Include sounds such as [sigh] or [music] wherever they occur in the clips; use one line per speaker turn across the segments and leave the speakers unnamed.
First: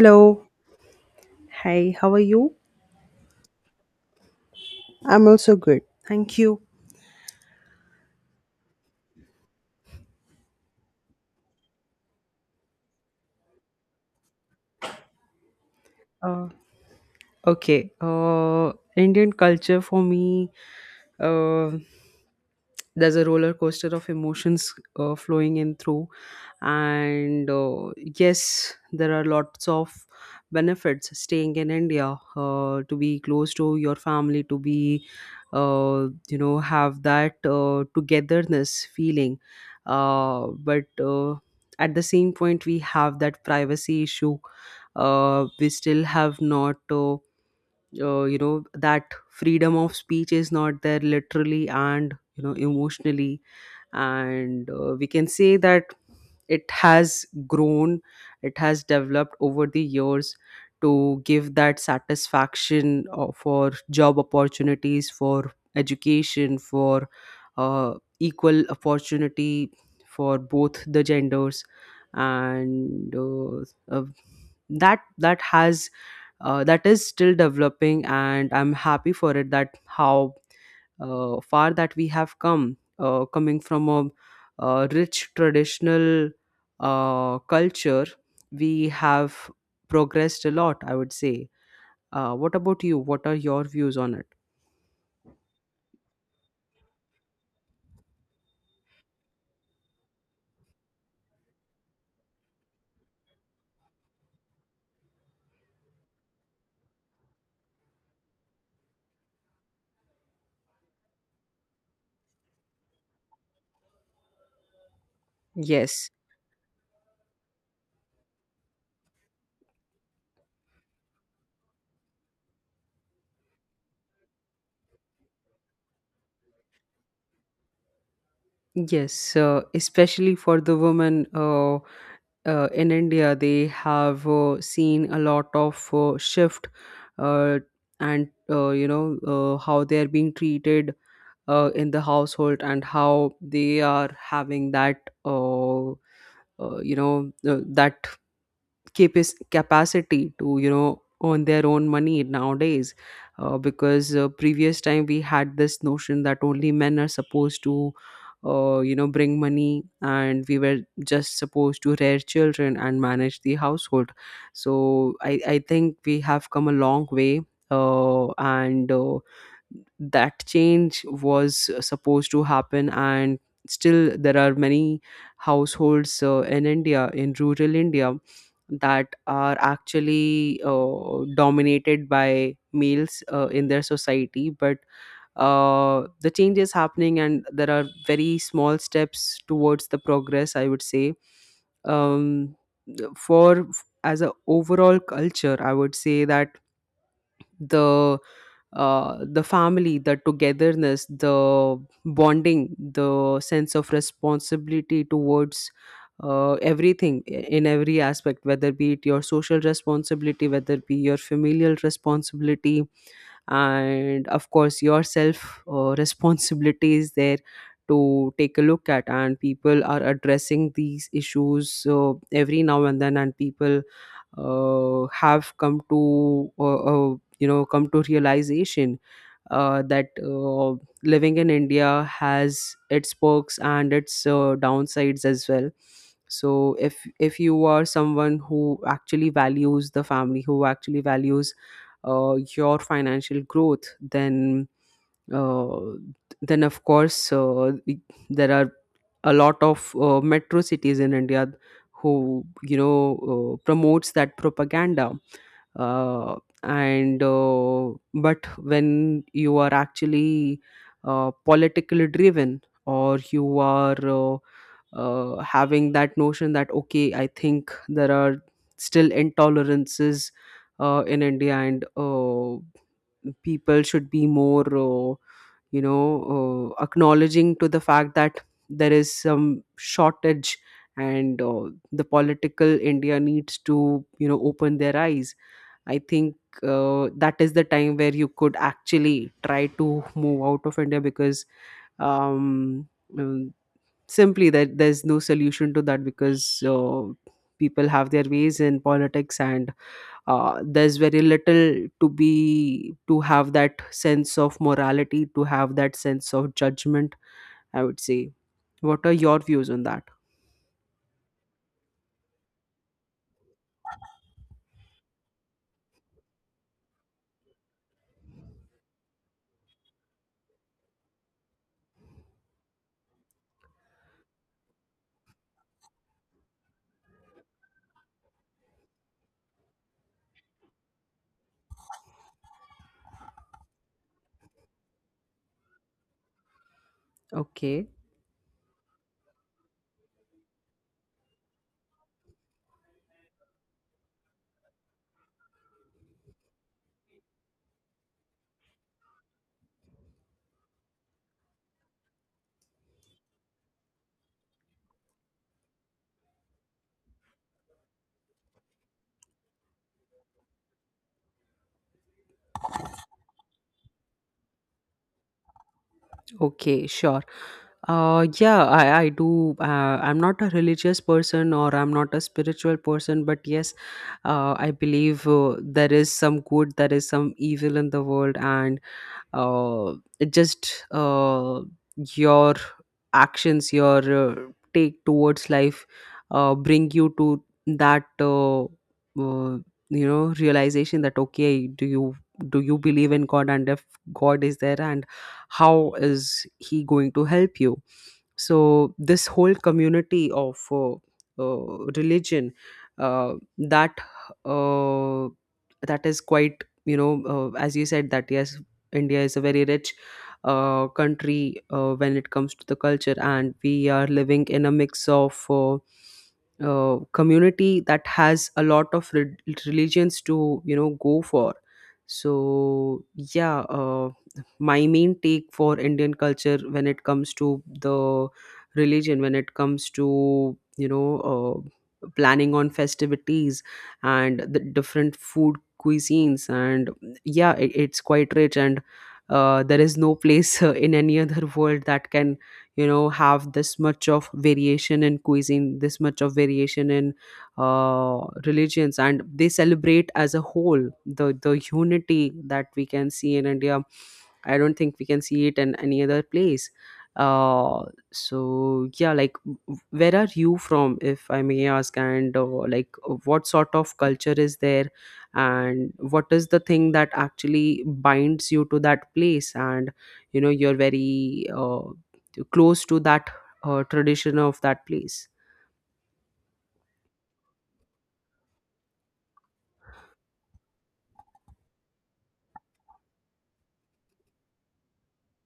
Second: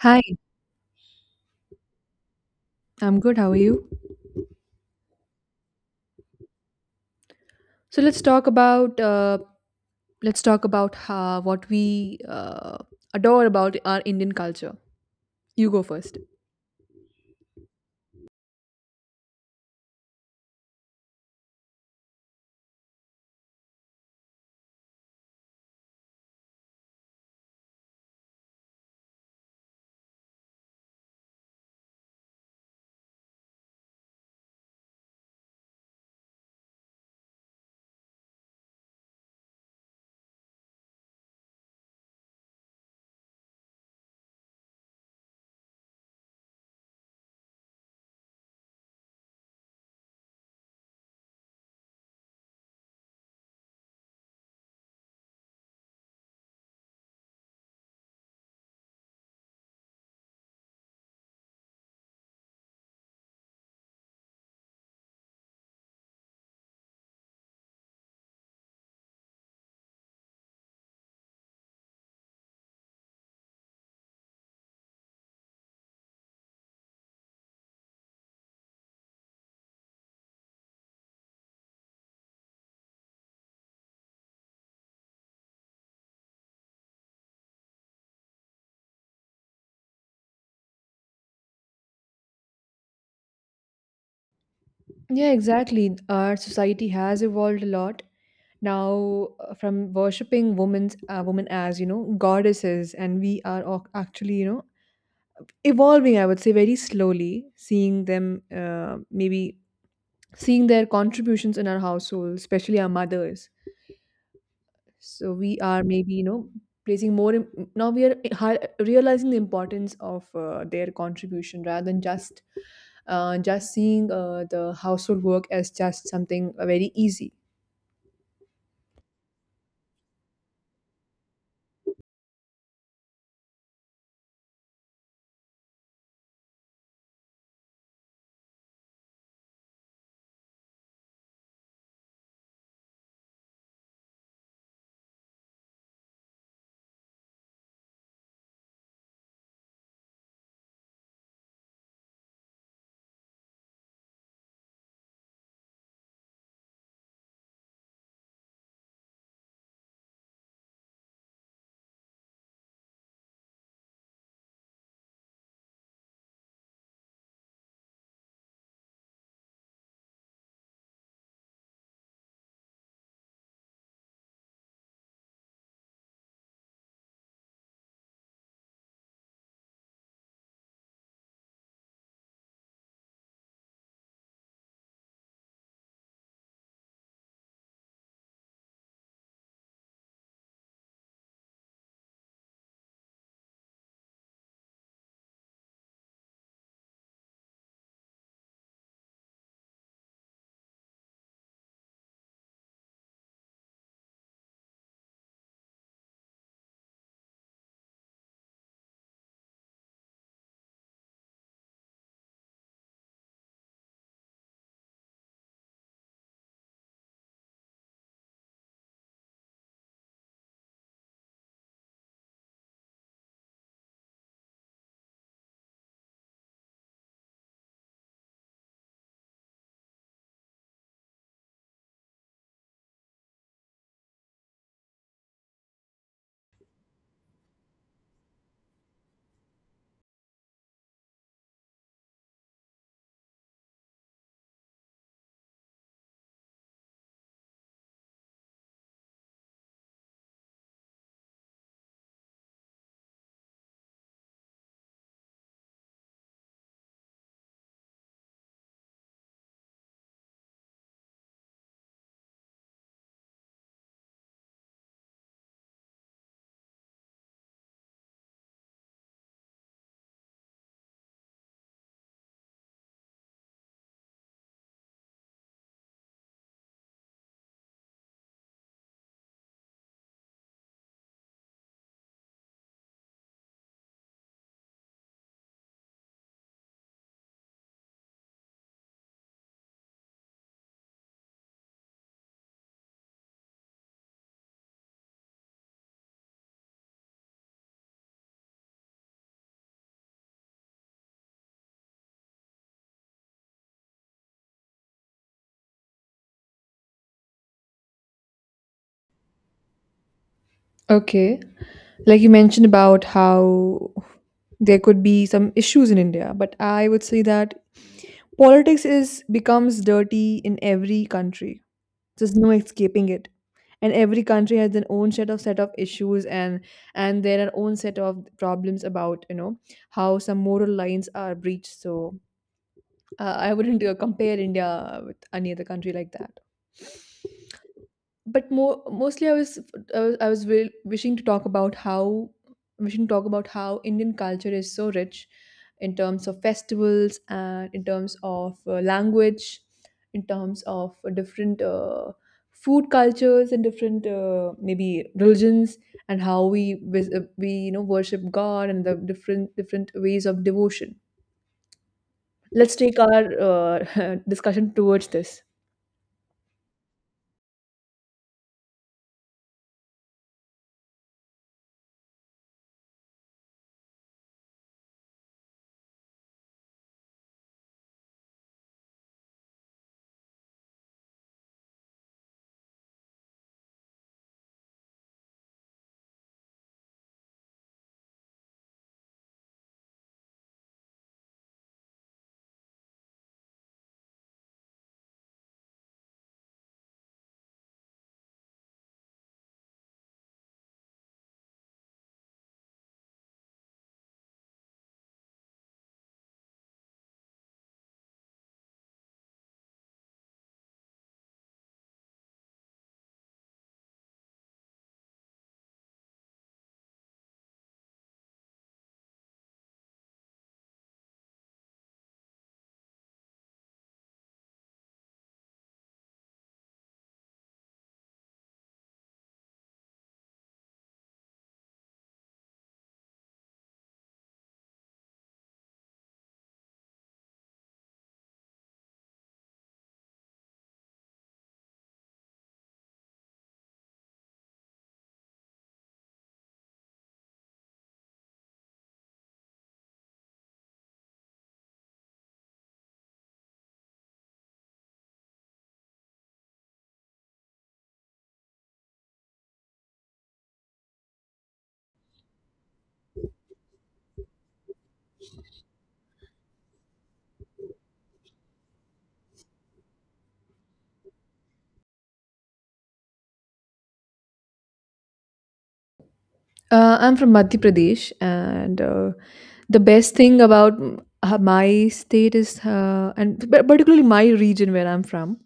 Hi,
Hi, how are you?
I'm good. How are you?
I'm also good. Thank you.
So let's talk about what we adore about our Indian culture. You go first.
Okay. Indian culture for me, uh, there's a roller coaster of emotions flowing in through. And yes there are lots of benefits staying in india, to be close to your family, to be have that togetherness feeling, but at the same point we have that privacy issue. We still have not that freedom of speech is not there, literally and emotionally. And we can say that it has grown, it has developed over the years to give that satisfaction, for job opportunities, for education, for uh, equal opportunity for both the genders. And uh, that has that is still developing, and I'm happy for it that how far that we have come, coming from a, rich traditional culture, we have progressed a lot, I would say. What about you? What are your views on it?
Yeah, exactly. Our society has evolved a lot now from worshipping women as you know goddesses, and we are actually, you know, evolving. I would say very slowly seeing them maybe seeing their contributions in our household, especially our mothers. So we are
Yes,
maybe, you know, now we are realizing the importance of their contribution rather than just seeing the household work as just something very easy.
yes, especially for the women, in India, they have seen a lot of shift, uh, and how they are being treated in the household, and how they are having that uh, uh, you know uh, that capas capacity to earn their own money nowadays. Because previous time we had this notion that only men are supposed to bring money, and we were just supposed to rear children and manage the household. So I think we have come a long way. And that change was supposed to happen, and still there are many households in india, in rural india, that are actually dominated by males in their society. But the change is happening, and there are very small steps towards the progress, I would say. um, for as a overall culture, I would say that the the family, the togetherness, the bonding, the sense of responsibility towards everything in every aspect, whether be it your social responsibility, whether it be your familial responsibility, and of course your self [laughs] responsibility is there to take a look at. And people are addressing these issues every now and then, and people have come to you know come to realization that living in India has its perks and its downsides as well. So if you are someone who actually values the family, who actually values your financial growth, uh, then of course, there are a lot of metro cities in india who you know promotes that propaganda. Uh, and uh, but when you are actually politically driven, or you are having that notion that okay, I think there are still intolerances in india, and people should be more you know acknowledging to the fact that there is some shortage. And uh, the political india needs to open their eyes, I think. That is the time where you could actually try to move out of india, because um, simply that there's no solution to that, because people have their ways in politics, and there's very little to have that sense of morality, to have that sense of judgment, I would say. What are your views on that?
Okay. Like you mentioned about how there could be some issues in India, but I would say that politics is becomes dirty in every country. There's no escaping it. And every country has their own set of issues, and there are own set of problems about, you know, how some moral lines are breached. So I wouldn't compare India with any other country like that,
Okay.
but more mostly I was I was wishing to talk about how Indian culture is so rich in terms of festivals and in terms of language, in terms of different food cultures and different maybe religions, and how we we you know worship god and the different different ways of devotion. Let's take our [laughs] discussion towards this.
Okay. Sure. Yeah, I do I'm not a religious person, or I'm not a spiritual person, but yes, I believe there is some good, there is some evil in the world. And it just your actions, your take towards life bring you to that realization that okay, do you believe in god? And if god is there, and how is he going to help you? So this whole community of religion uh, that uh, that is quite as you said that yes, India is a very rich country when it comes to the culture, and we are living in a mix of community that has a lot of religions to go for. So yeah, my main take for Indian culture, when it comes to the religion, when it comes to planning on festivities and the different food cuisines. And yeah, it's quite rich, and there is no place in any other world that can have this much of variation in cuisine, this much of variation in uh, religions, and they celebrate as a whole the unity that we can see in india. I don't think we can see it in any other place. Uh so yeah, like where are you from, if I may ask? And like what sort of culture is there, and what is the thing that actually binds you to that place, and you're very close to that tradition of that place?
I'm from Madhya Pradesh, and the best thing about my state is, and particularly my region where I'm from,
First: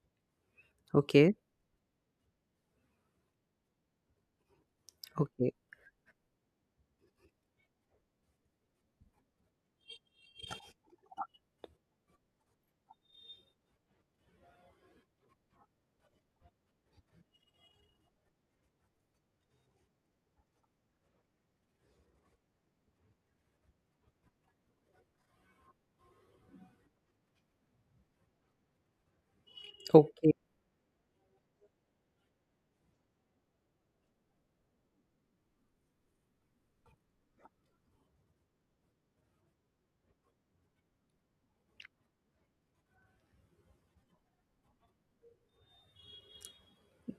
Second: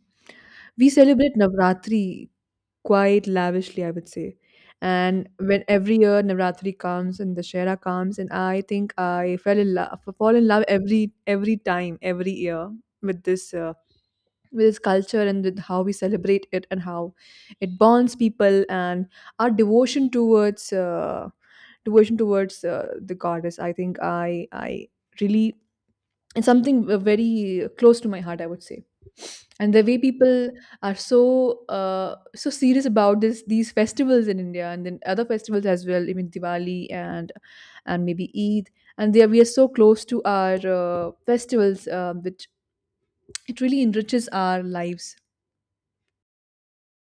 we
okay
celebrate Navratri quite lavishly, I would say. And
okay
when every year Navratri comes and Dashera comes, and I think I fell in love, fall in love every time, every year with this uh, with this culture and with how we celebrate it and how it bonds people and our devotion towards the goddess. I think I really, it's something very close to my heart, I would say. And the way
Okay.
people are so so serious about this these festivals in India and then other festivals as well, even Diwali and maybe Eid, and there we are so close to our festivals which it really enriches our lives.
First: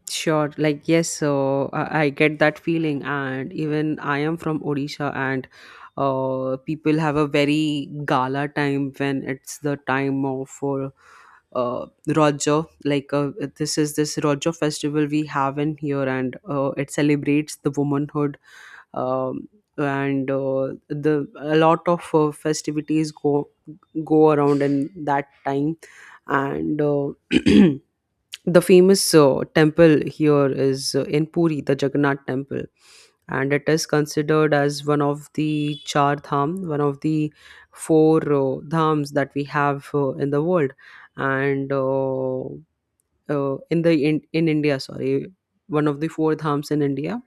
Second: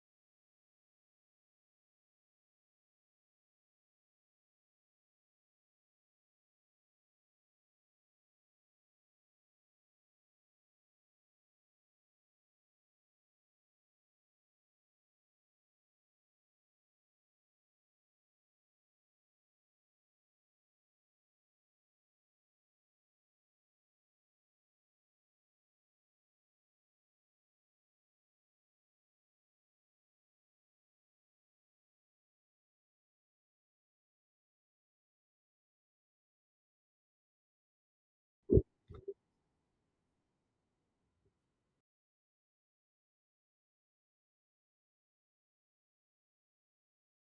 Sure, like yes, so I get that feeling, and even I am from Odisha, and people have a very gala time when it's the time of for Raja. This is this Raja festival we have in here, and it celebrates the womanhood, um, and the a lot of festivities go around in that time, and. [clears throat] The famous temple here is in Puri, the Jagannath temple, and it is considered as one of the char dham, one of the four dhams that we have in the world, and in India, sorry, one of the four dhams in India,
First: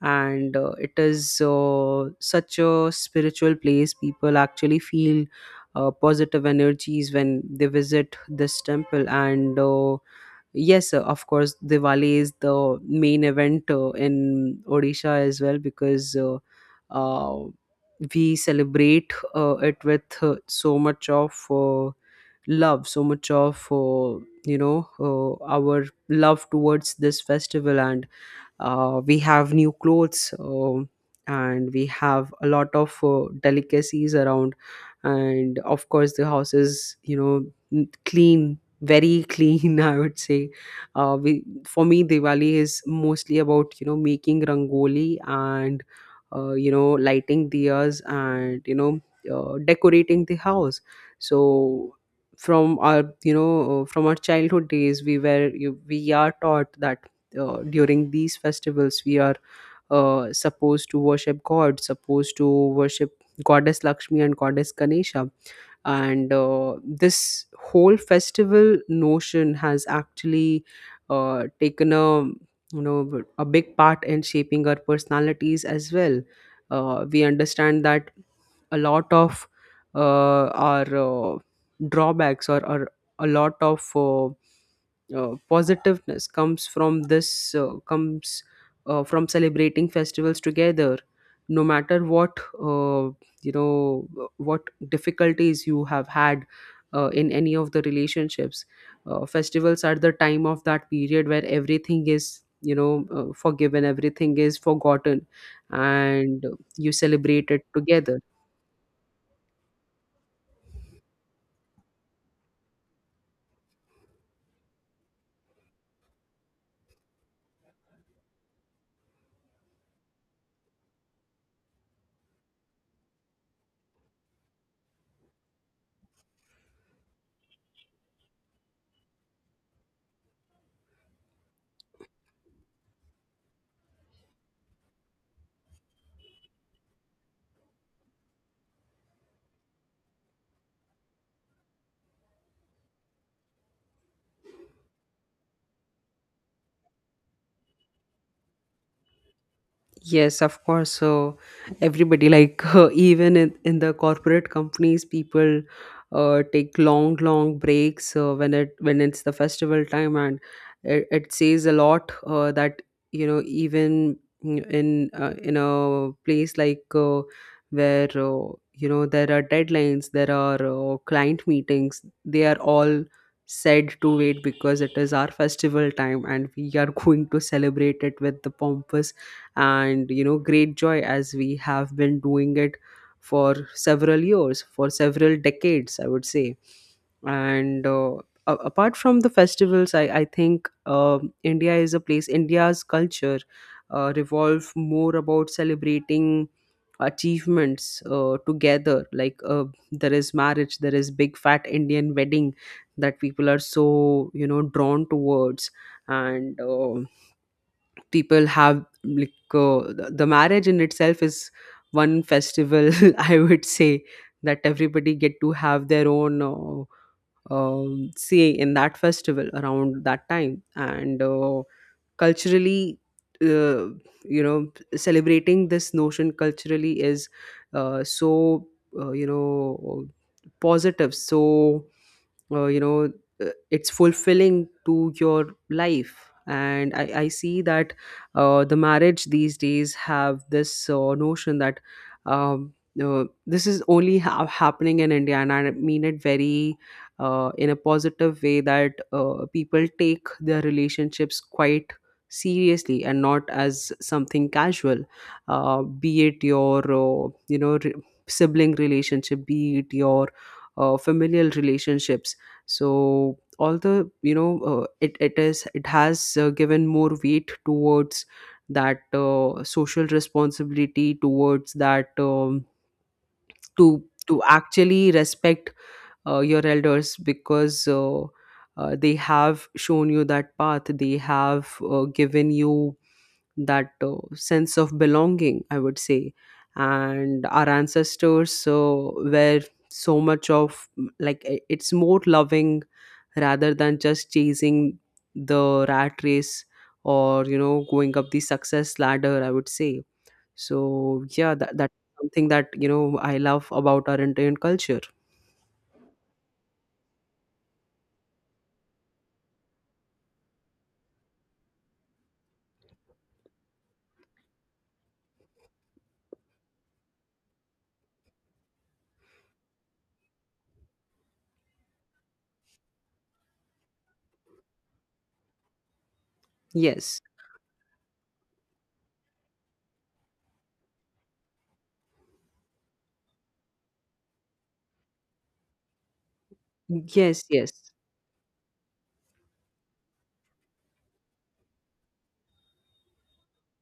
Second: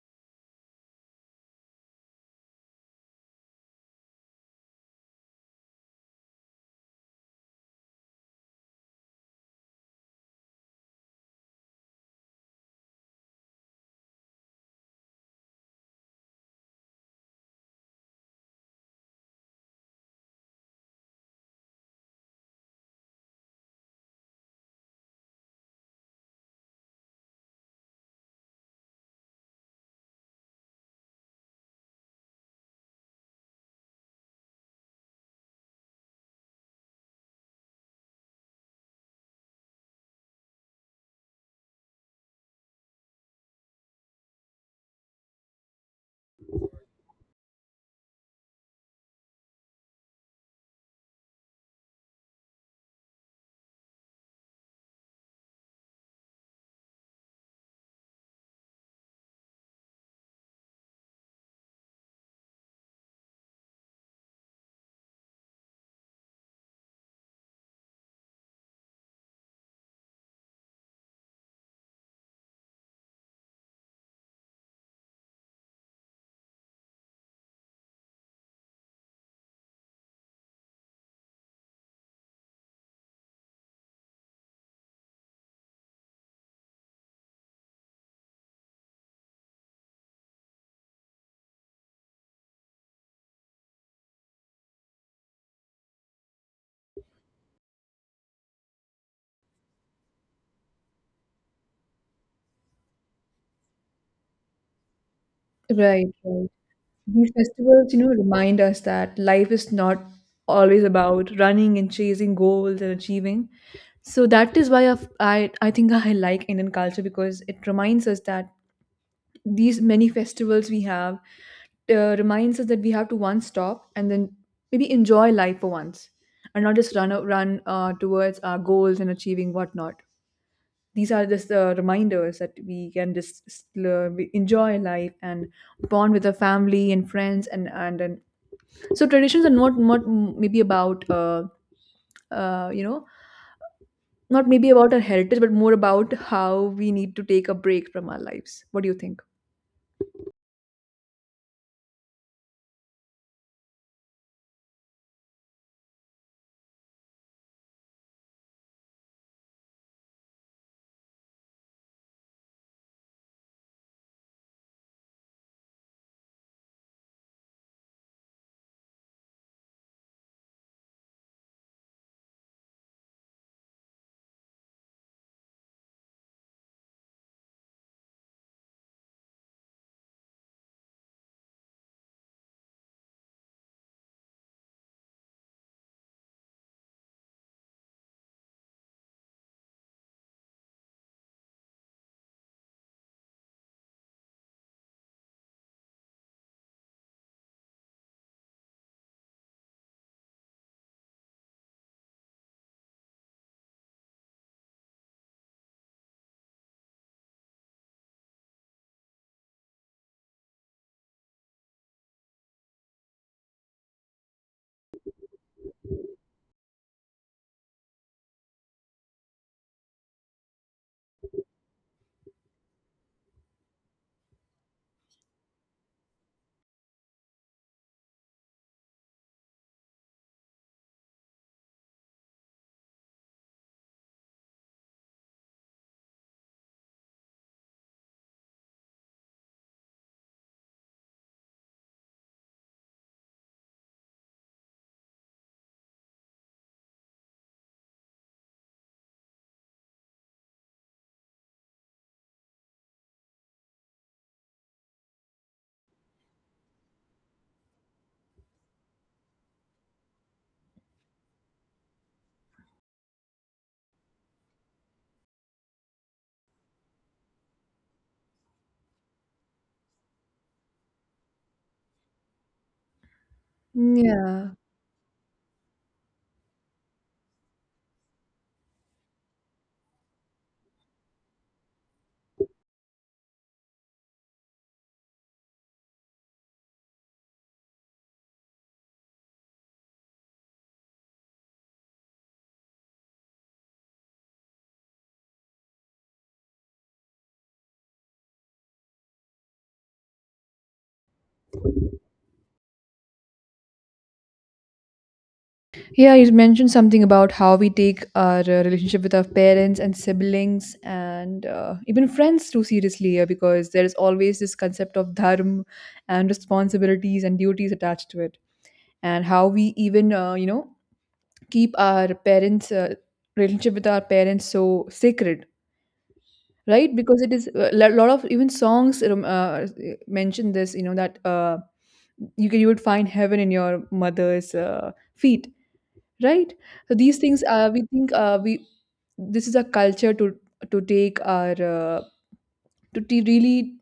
and it is such a spiritual place. People actually feel positive energies when they visit this temple, and yes, of course, Diwali is the main event in Odisha as well, because uh, we celebrate it with so much of love, so much of our love towards this festival. And we have new clothes, and we have a lot of delicacies around, and of course the house is clean, very clean, [laughs] I would say. For me, diwali is mostly about making rangoli, and lighting diyas, and decorating the house. So from our from our childhood days, we are taught that during these festivals we are supposed to worship god, supposed to worship goddess lakshmi and goddess ganesha. And this whole festival notion has actually taken a a big part in shaping our personalities as well. We understand that a lot of our drawbacks, or a lot of positiveness comes from this comes from celebrating festivals together, no matter what you know what difficulties you have had in any of the relationships. Festivals are the time of that period where everything is forgiven, everything is forgotten,
Right,
and
right.
you
These
celebrate it
festivals, you know,
together.
remind us that life is not always about running and chasing goals and achieving. So that is why I've, I think I like Indian culture because it reminds us that these many festivals we have reminds us that we have to once stop and then maybe enjoy life for once and not just run towards our goals and achieving whatnot. These are just reminders that we can just enjoy life and bond with our family and friends and so traditions are not not maybe about you know, not maybe about our heritage, but more about how we need to take a break from our lives. What do you think?
Yes, of course. So everybody, like [laughs] even in the corporate companies, people take long, long breaks when it, when it's the festival time. And it says a lot that even in a place like where there are deadlines, there are client meetings, they are all said to wait, because it is our festival time, and we are [laughs] going to celebrate it with the pompous and great joy, as we have been doing it for several years, for several decades, I would say. and uh, Apart from the festivals, I think india is a place, india's culture revolve more about celebrating achievements together. There is marriage, there is big fat indian wedding, that people are so drawn towards. And people have like the marriage in itself is one festival, [laughs] I would say, that everybody get to have their own say in that festival around that time. And culturally uh, you know celebrating this notion culturally is uh, so uh, you know positive. So uh, you know uh, it's fulfilling to your life, and I see that the marriage these days have this notion that um, this is only happening in india. And I mean it very in a positive way, that people take their relationships quite seriously, and not as something casual, be it your sibling relationship, be it your familial relationships. So all the you know it, it is it has given more weight towards that social responsibility towards that. To
Yeah,
actually respect your elders, because they have shown you that path. They have given you that sense of belonging, I would say. And our ancestors were so much of it's more loving, rather than just chasing the rat race, or going up the success ladder, I would say. So yeah, that's something that I love about our Indian culture.
yeah, you mentioned something about how we take our relationship with our parents and siblings and even friends too seriously, because there is always this concept of dharma and responsibilities and duties attached to it, and how we even you know keep our parents relationship with our parents so sacred, right,
Yes,
because it is a lot of even songs mention this, you know, that you can, you would find heaven in your mother's feet, right? So these things
yes, yes.
we think we this is a culture to take our to really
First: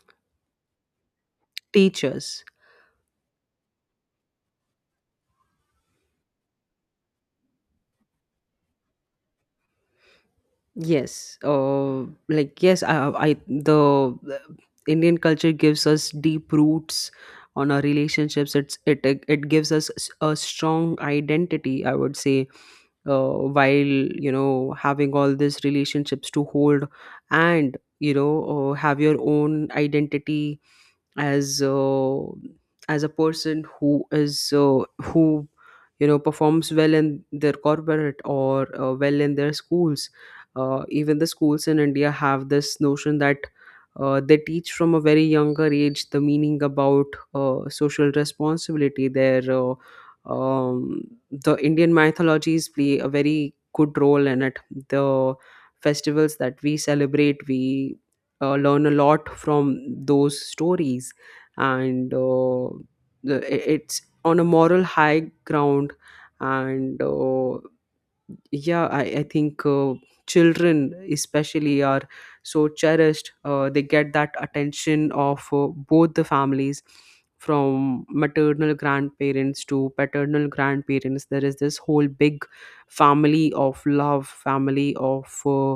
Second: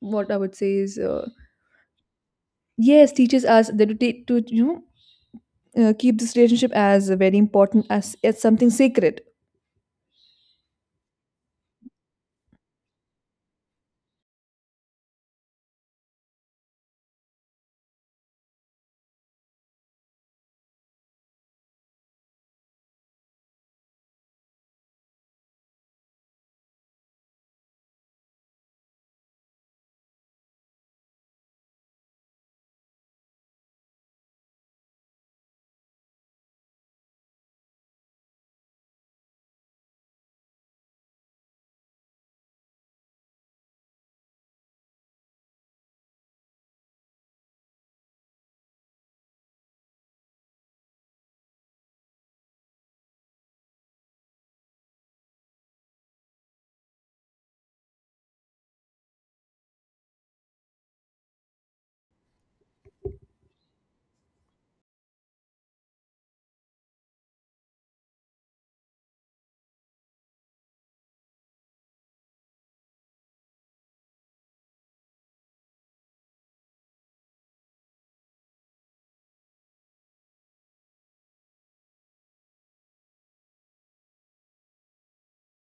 what I would say is
Teachers.
yes, teaches us that to take to you know keep this relationship as very important, as something sacred.
Yes, like yes, I the Indian culture gives us deep roots on our relationships. It's it it it gives us a strong identity, I would say, uh, while having all these relationships to hold, and have your own identity, as uh, as a person who is who performs well in their corporate, or well in their schools. Even the schools in India have this notion that they teach from a very younger age the meaning about social responsibility. Um, the Indian mythologies play a very good role in it. The festivals that we celebrate, we learn a lot from those stories. And it's on a moral high ground. And yeah, I think children especially are so cherished. They get that attention of both the families, from maternal grandparents to paternal grandparents. There is this whole big family of love, family of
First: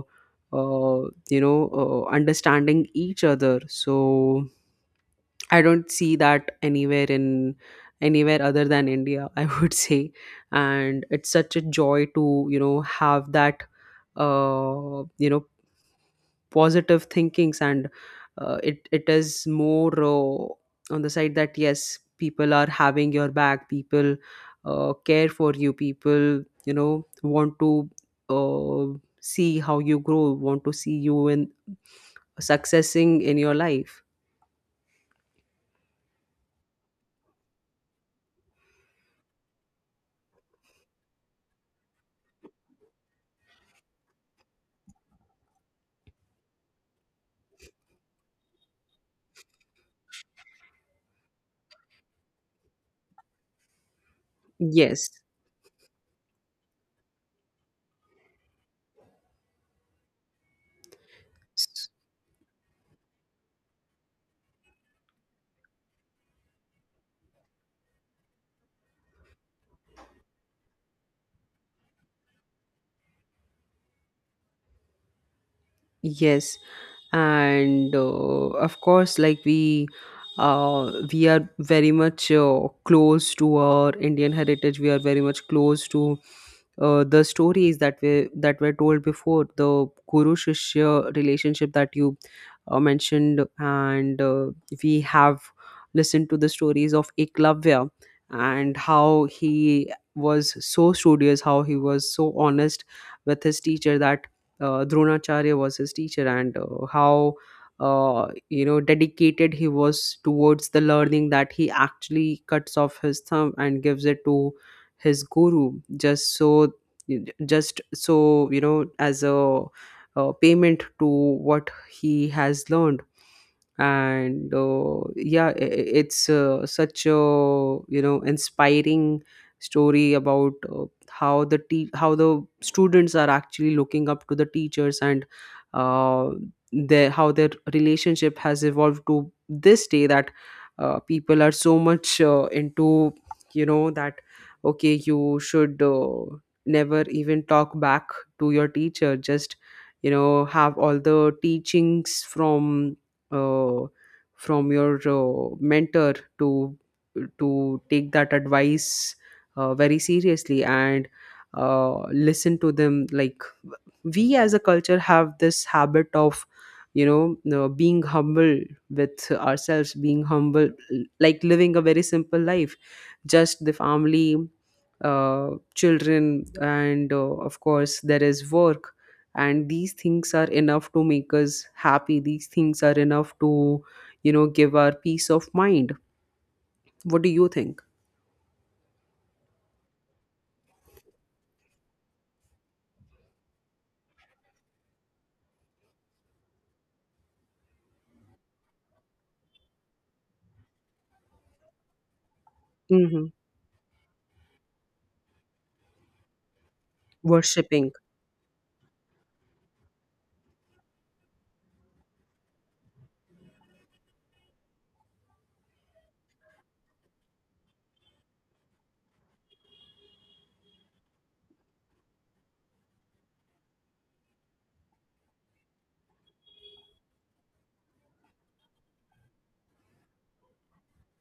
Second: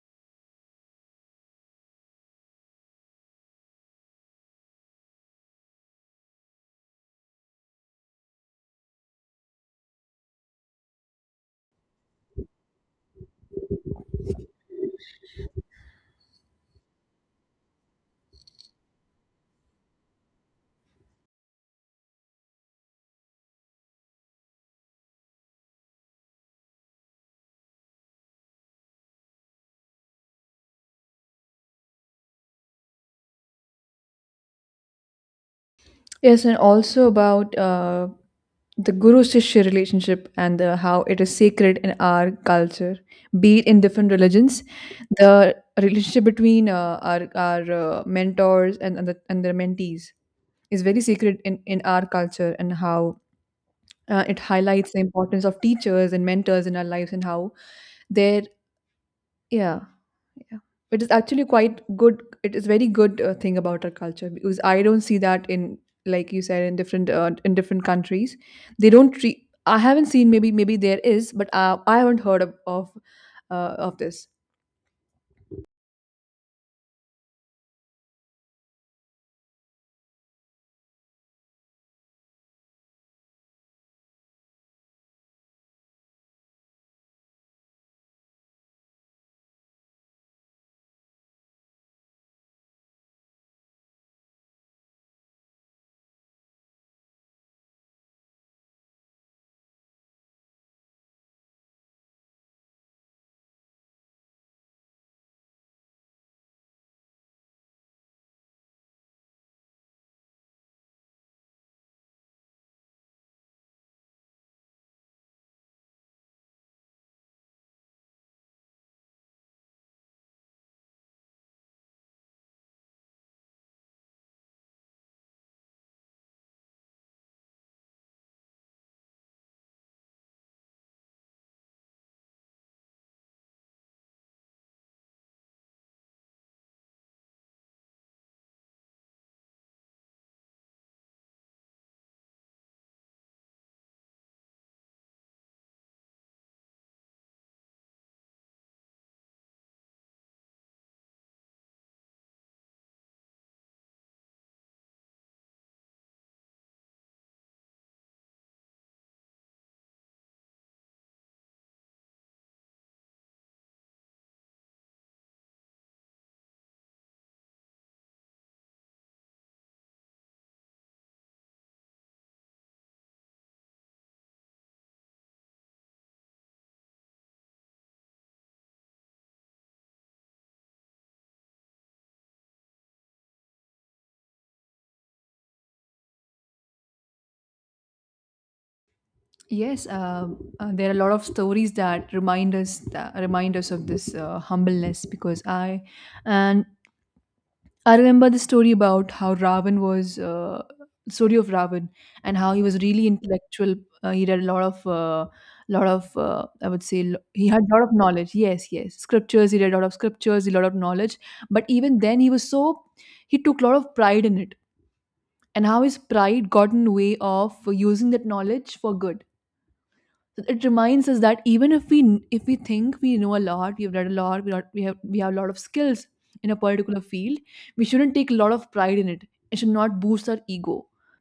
uh, you know understanding each other. So I don't see that anywhere, in anywhere other than India, [laughs] I would say. And it's such a joy to, you know, have that uh, you know, positive thinkings. And it is more on the side that yes, people are having your back, people care for you, people, want to see how you grow, want to see you in successing in your life.
Yes, and also about the guru shishya relationship and how it is sacred in our culture, be it in different religions. The relationship between our mentors and, and their mentees is very sacred in our culture, and how it highlights the
Yes.
importance of teachers and mentors in our lives and how their, yeah, yeah. It is actually quite good. It is very good thing about our culture because I don't see that in, like you said, in different countries. They don't treat. I haven't seen, maybe there is, but I haven't heard of this.
Yes, and of course, like we are very much close to our Indian heritage. We are very much close to the stories that were told before, the Guru Shishya relationship that you mentioned. And we have listened to the stories of Eklavya, and how he was so studious, how he was so honest with his teacher, that Dronacharya was his teacher. And how dedicated he was towards the learning, that he actually cuts off his thumb and gives it to his guru. Just so, just so, as a payment to what he has learned. And yeah, it's such a inspiring story about how the students are actually looking up to the teachers, and uh, their how their relationship has evolved to this day, that people are so much into that, okay, you should never even talk back to your teacher, just have all the teachings from uh, your mentor, to take that advice very seriously, and listen to them. Like, we as a culture have this habit of being humble with ourselves, being humble, like living a very simple life. Just the family, uh, children, and of course, there is work. And these things are enough to make us happy, these things are enough to give our peace of mind. What do you think?
Yes, there are a lot of stories that remind us of this humbleness because I and I remember the story about how Ravan was story of Ravan and how he was really
Hmm.
intellectual. He read a lot of I would say he had a lot of
Worshipping.
knowledge. Yes, yes, scriptures. He read a lot of scriptures, a lot of knowledge. But even then, he was so he took a lot of pride in it, and how his pride got in the way of using that knowledge for good. So it reminds us that even if we think we know a lot, we've read a lot, we have a lot of skills in a particular field, we shouldn't take a lot of pride in it. It should not boost our ego,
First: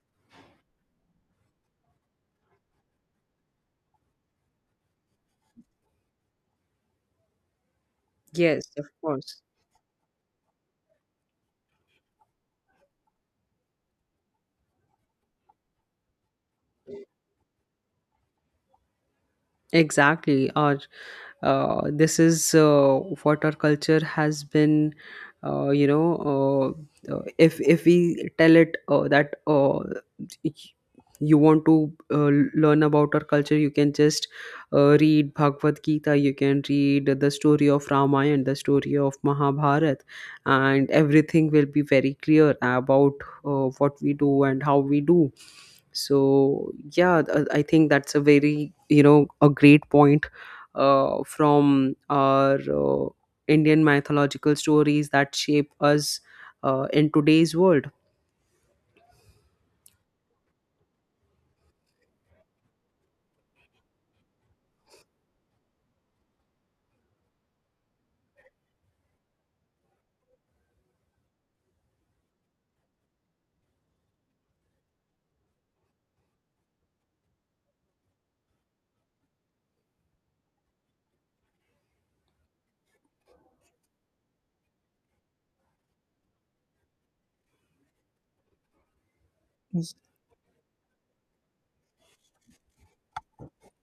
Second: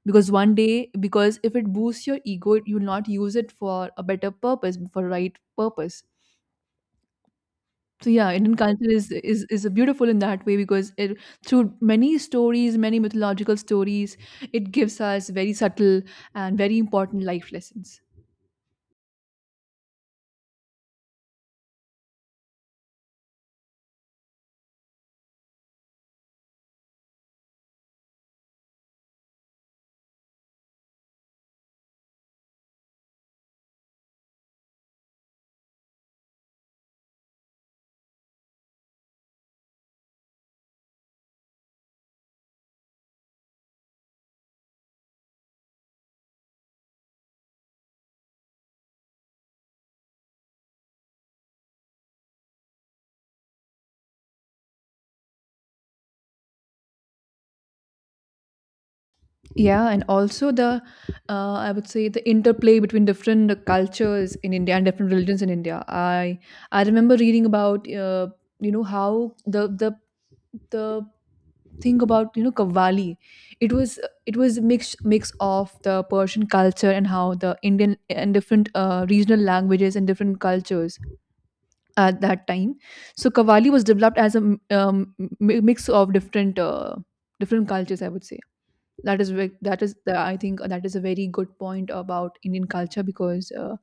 because one day because if it boosts your ego you will not use it for a better purpose, for right purpose. So yeah, Indian
Yes, of
culture
course.
is a beautiful in that way because it through many stories, many mythological stories, it gives us very subtle and very important life lessons.
Exactly. Or this is what our culture has been. Uh, you know, if we tell it, that y- you want to learn about our culture, you can just read Bhagavad Gita. You can read the story of Ramayana, the story of Mahabharata, and everything will be very clear about what we do and how we do. So yeah, I think that's a very, you know a great point from our Indian mythological stories that shape us in today's world.
Yeah, and also the, I would say the interplay between different cultures in India and different religions in India. I remember reading about you know how the thing about, you know, Kavali, it was it was a mix of the Persian culture and how the Indian and different regional languages and different cultures at that time. So Kavali was developed as a mix of different different cultures, I would say. That is that is the, I think that is a very good point about Indian culture because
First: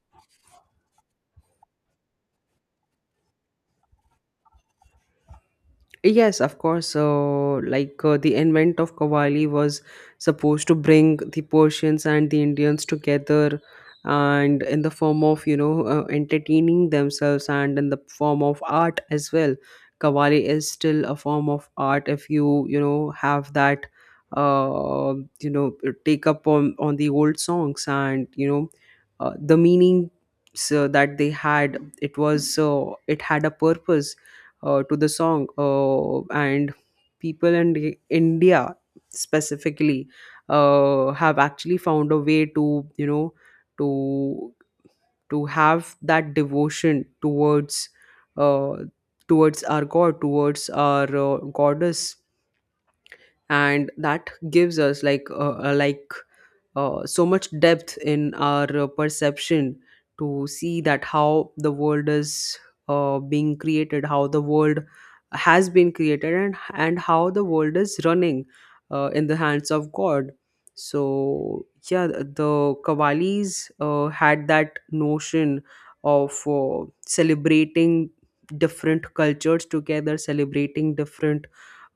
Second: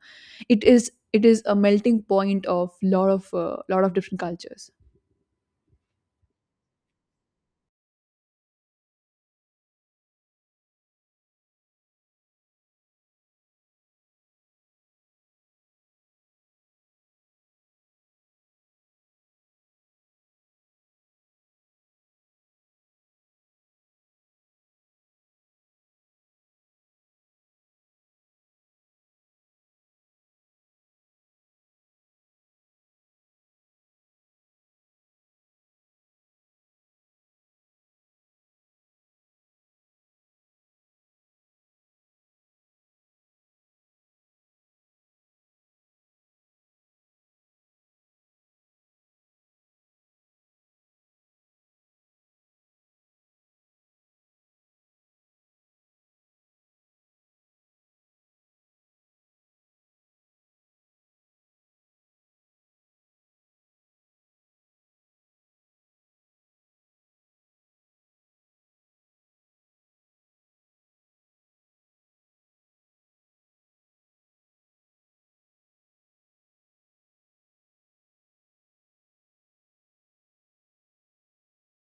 it is a melting point of lot of lot of different cultures.
Yes, of course. Like, the invent of Qawwali was supposed to bring the Persians and the Indians together, and in the form of entertaining themselves, and in the form of art as well. Qawwali is still a form of art, if you you know have that uh, you know take up on the old songs, and the meaning. So that they had, it was it had a purpose to the song. And people in India specifically have actually found a way to you know to to have that devotion towards, uh, towards our god, towards our goddess. And that gives us, like, so much depth in our perception to see that how the world is being created, how the world has been created, and how the world is running, in the hands of God. So yeah, the Kavalis had that notion of celebrating different cultures together, celebrating different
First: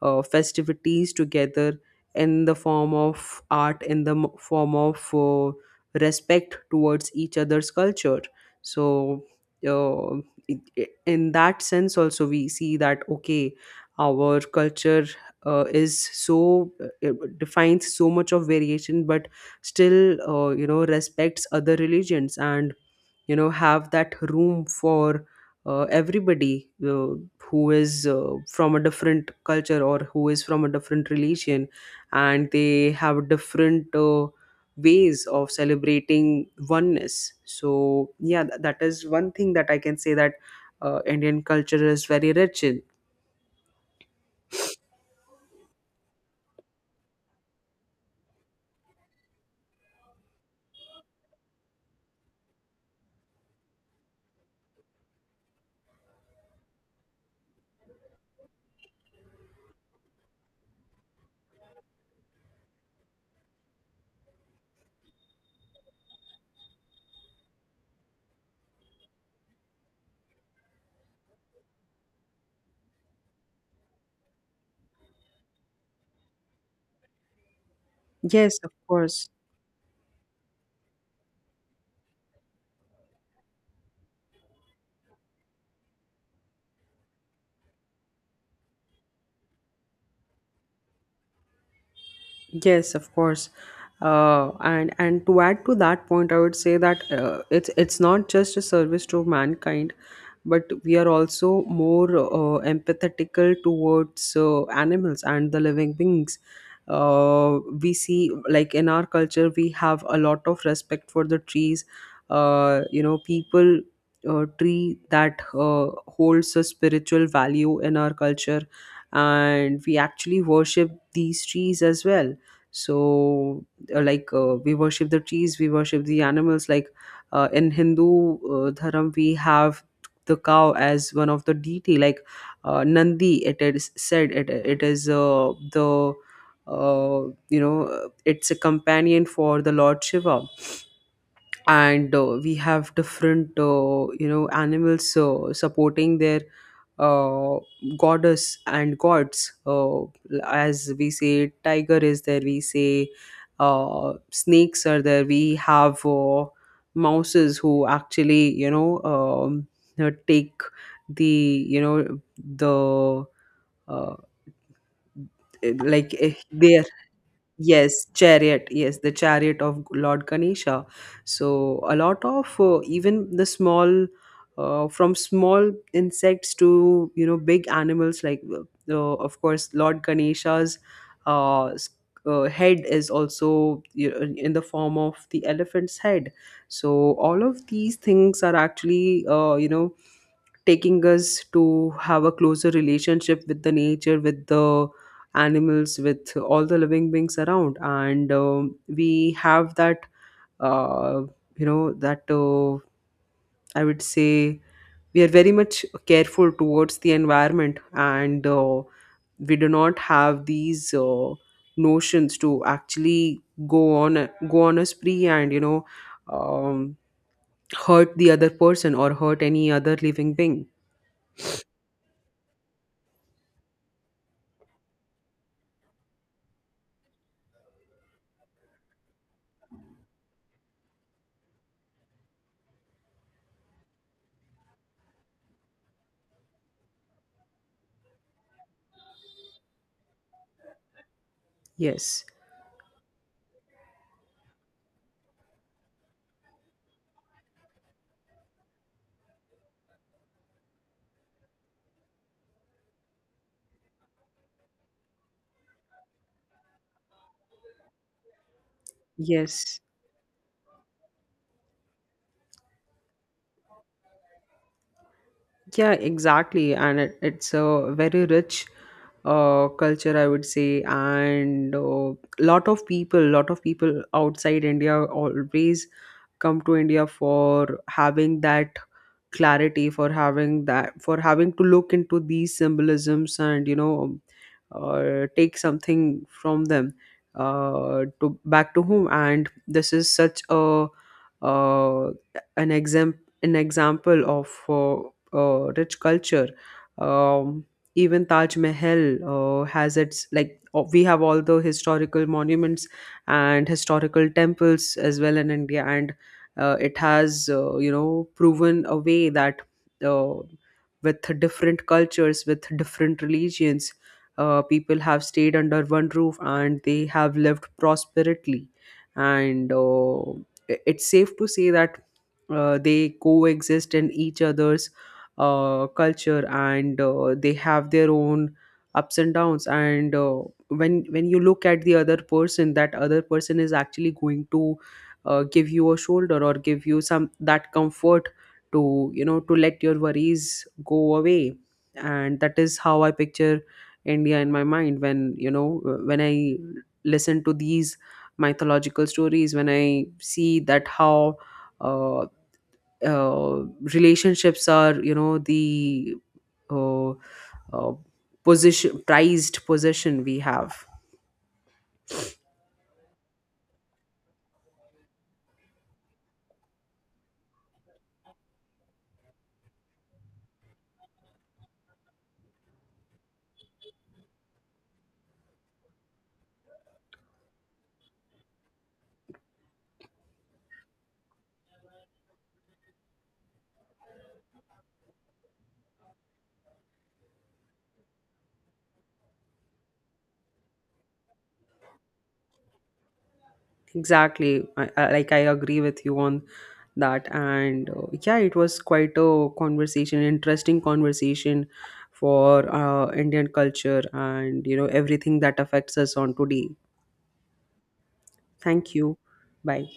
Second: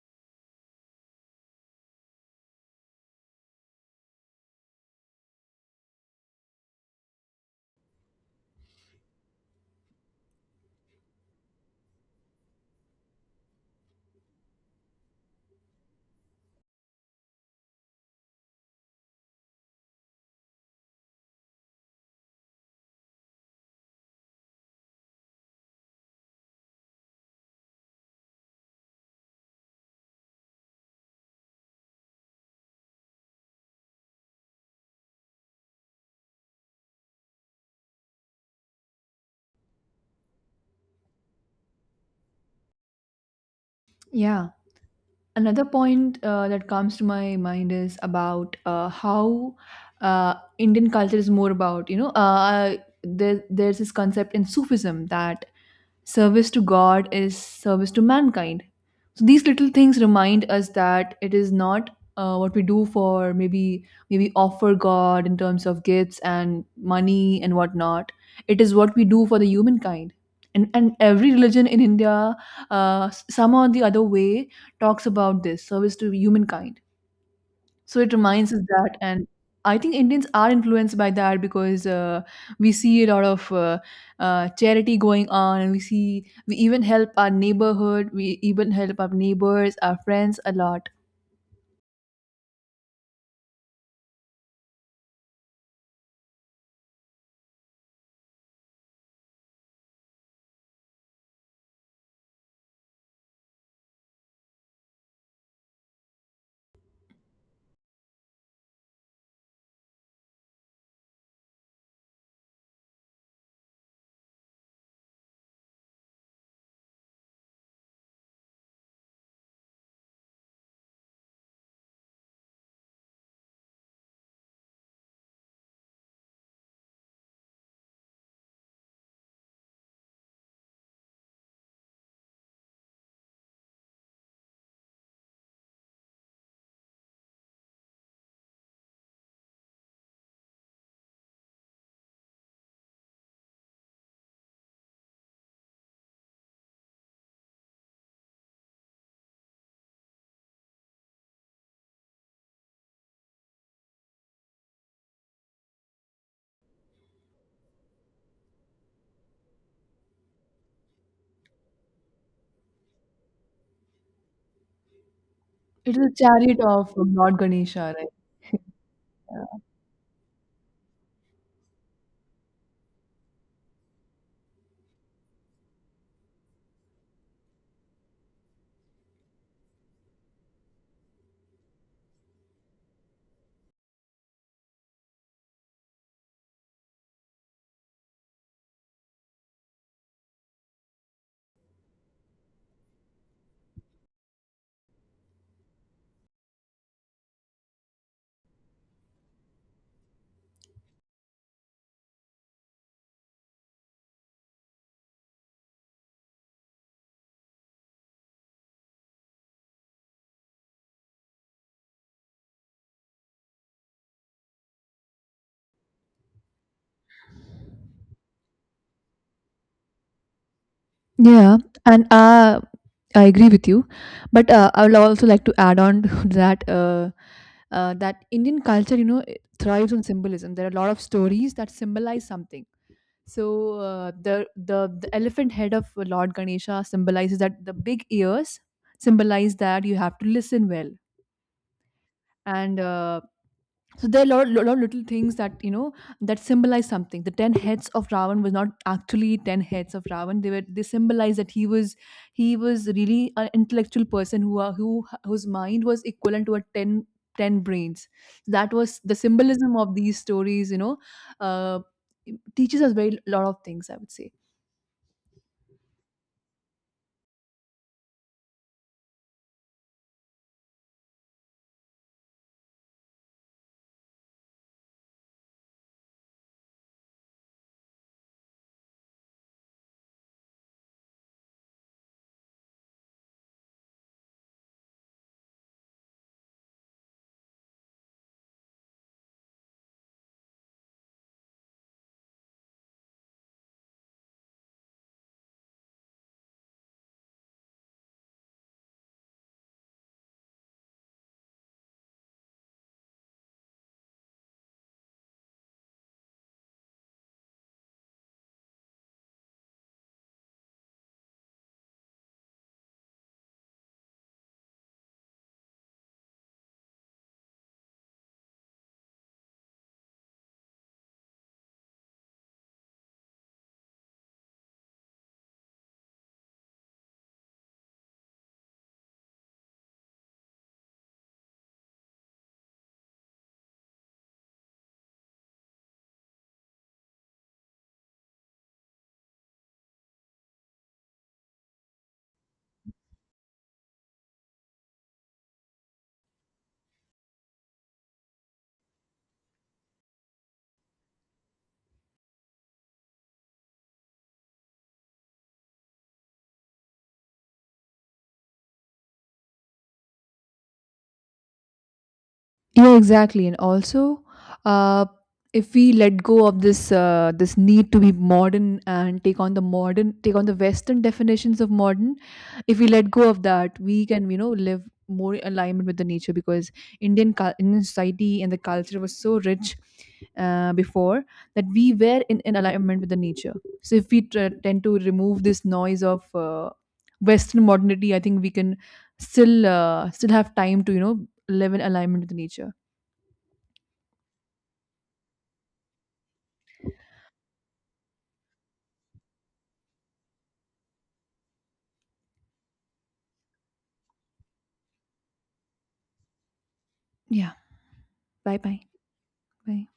festivities together, in the form of art, in the form of respect towards each other's culture. So, uh, in that sense, also, we see that, okay, our culture is so, it defines so much of variation, but still, you know, respects other religions, and have that room for everybody, who is from a different culture, or who is from a different religion, and they have different ways of celebrating oneness. So yeah, that is one thing that I can say, that Indian culture is very rich in.
Yeah. Another point that comes to my mind is about how uh, Indian culture is more about, you know, there, there's this concept in Sufism that service to God is service to mankind. So these little things remind us that it is not what we do for maybe offer God in terms of gifts and money and whatnot. It is what we do for the humankind. And every religion in India, somehow or the other way, talks about this service to humankind, so it reminds
Yes,
us
of
that, and
course.
I think Indians are influenced by that because we see a lot of charity going on, and we see we even help our neighborhood, we even help our neighbors, our friends a lot.
Yes, of course. And to add to that point, I would say that it's not just a service to mankind, but we are also more empathetical towards animals and the living beings. We see, like, in our culture, we have a lot of respect for the trees. People, tree that holds a spiritual value in our culture, and we actually worship these trees as well. So like, we worship the trees, we worship the animals. Like, in Hindu dharam, we have the cow as one of the deity. Like, Nandi, it is said, it is the uh, you know it's a companion for the Lord Shiva. And we have different animals supporting their uh, goddess and gods. As we say, tiger is there. We say snakes are there. We have mouses who actually, take the, the uh,
It is a chariot
they.
of Lord Ganesha,
Yes,
right?
chariot. Yes, the
Yeah.
chariot of Lord Ganesha. So a lot of even the small, from small insects to big animals, like, of course, Lord Ganesha's uh, s- head is also, in the form of the elephant's head. So all of these things are actually taking us to have a closer relationship with the nature, with the animals, with all the living beings around. And we have that uh, you know that uh, I would say, we are very much careful towards the environment. And we do not have these notions to actually go on a spree, and um, hurt the other person, or hurt any other living being.
Yeah, and I agree with you, but I would also like to add on [laughs] to that Indian culture, you know, it thrives on symbolism. There are a lot of stories that symbolize something. So the elephant head of Lord Ganesha symbolizes that the big ears symbolize that you have to listen well.
Yes,
And so there are a lot, lot, lot little things that you know that symbolize something. The ten heads of Ravan was not actually ten heads of Ravan. They were they symbolize that he was really an intellectual person who are, who whose mind was equivalent to a 10 brains. That was the symbolism
yes.
of these stories. You know, uh, teaches us very lot of things, I would say.
Yeah, exactly. And it's a very rich culture, I would say. And a lot of people outside India always come to India for having that clarity, for having that, for having to look into these symbolisms, and, take something from them to back to home. And this is such a uh, an example, an example of rich culture. Um, Even Taj Mahal has its, we have all the historical monuments and historical temples as well in India. And it has proven a way that, uh, with different cultures, with different religions, people have stayed under one roof, and they have lived prosperously. And it's safe to say that they coexist in each other's culture, and they have their own ups and downs. And when you look at the other person, that other person is actually going to give you a shoulder, or give you some that comfort to, to let your worries go away. And that is how I picture India in my mind, when when I listen to these mythological stories, when I see that how uh, uh, relationships are, the uh, uh, position, prized possession we have.
Yeah, exactly. And also, uh, if we let go of this this need to be modern and take on the modern, take on the Western definitions of modern, if we let go of that, we can you know live more in alignment with the nature because Indian society and the culture was so rich before that we were in alignment with the nature. So if we tr tend to remove this noise of Western modernity, I think we can still still have time to you know live in alignment with nature.
Exactly. Like, I agree with you on that. And yeah, it was quite a conversation, interesting conversation, for Indian culture, and everything that affects us on today.
Yeah. Bye bye.
Thank you. Bye.
Bye.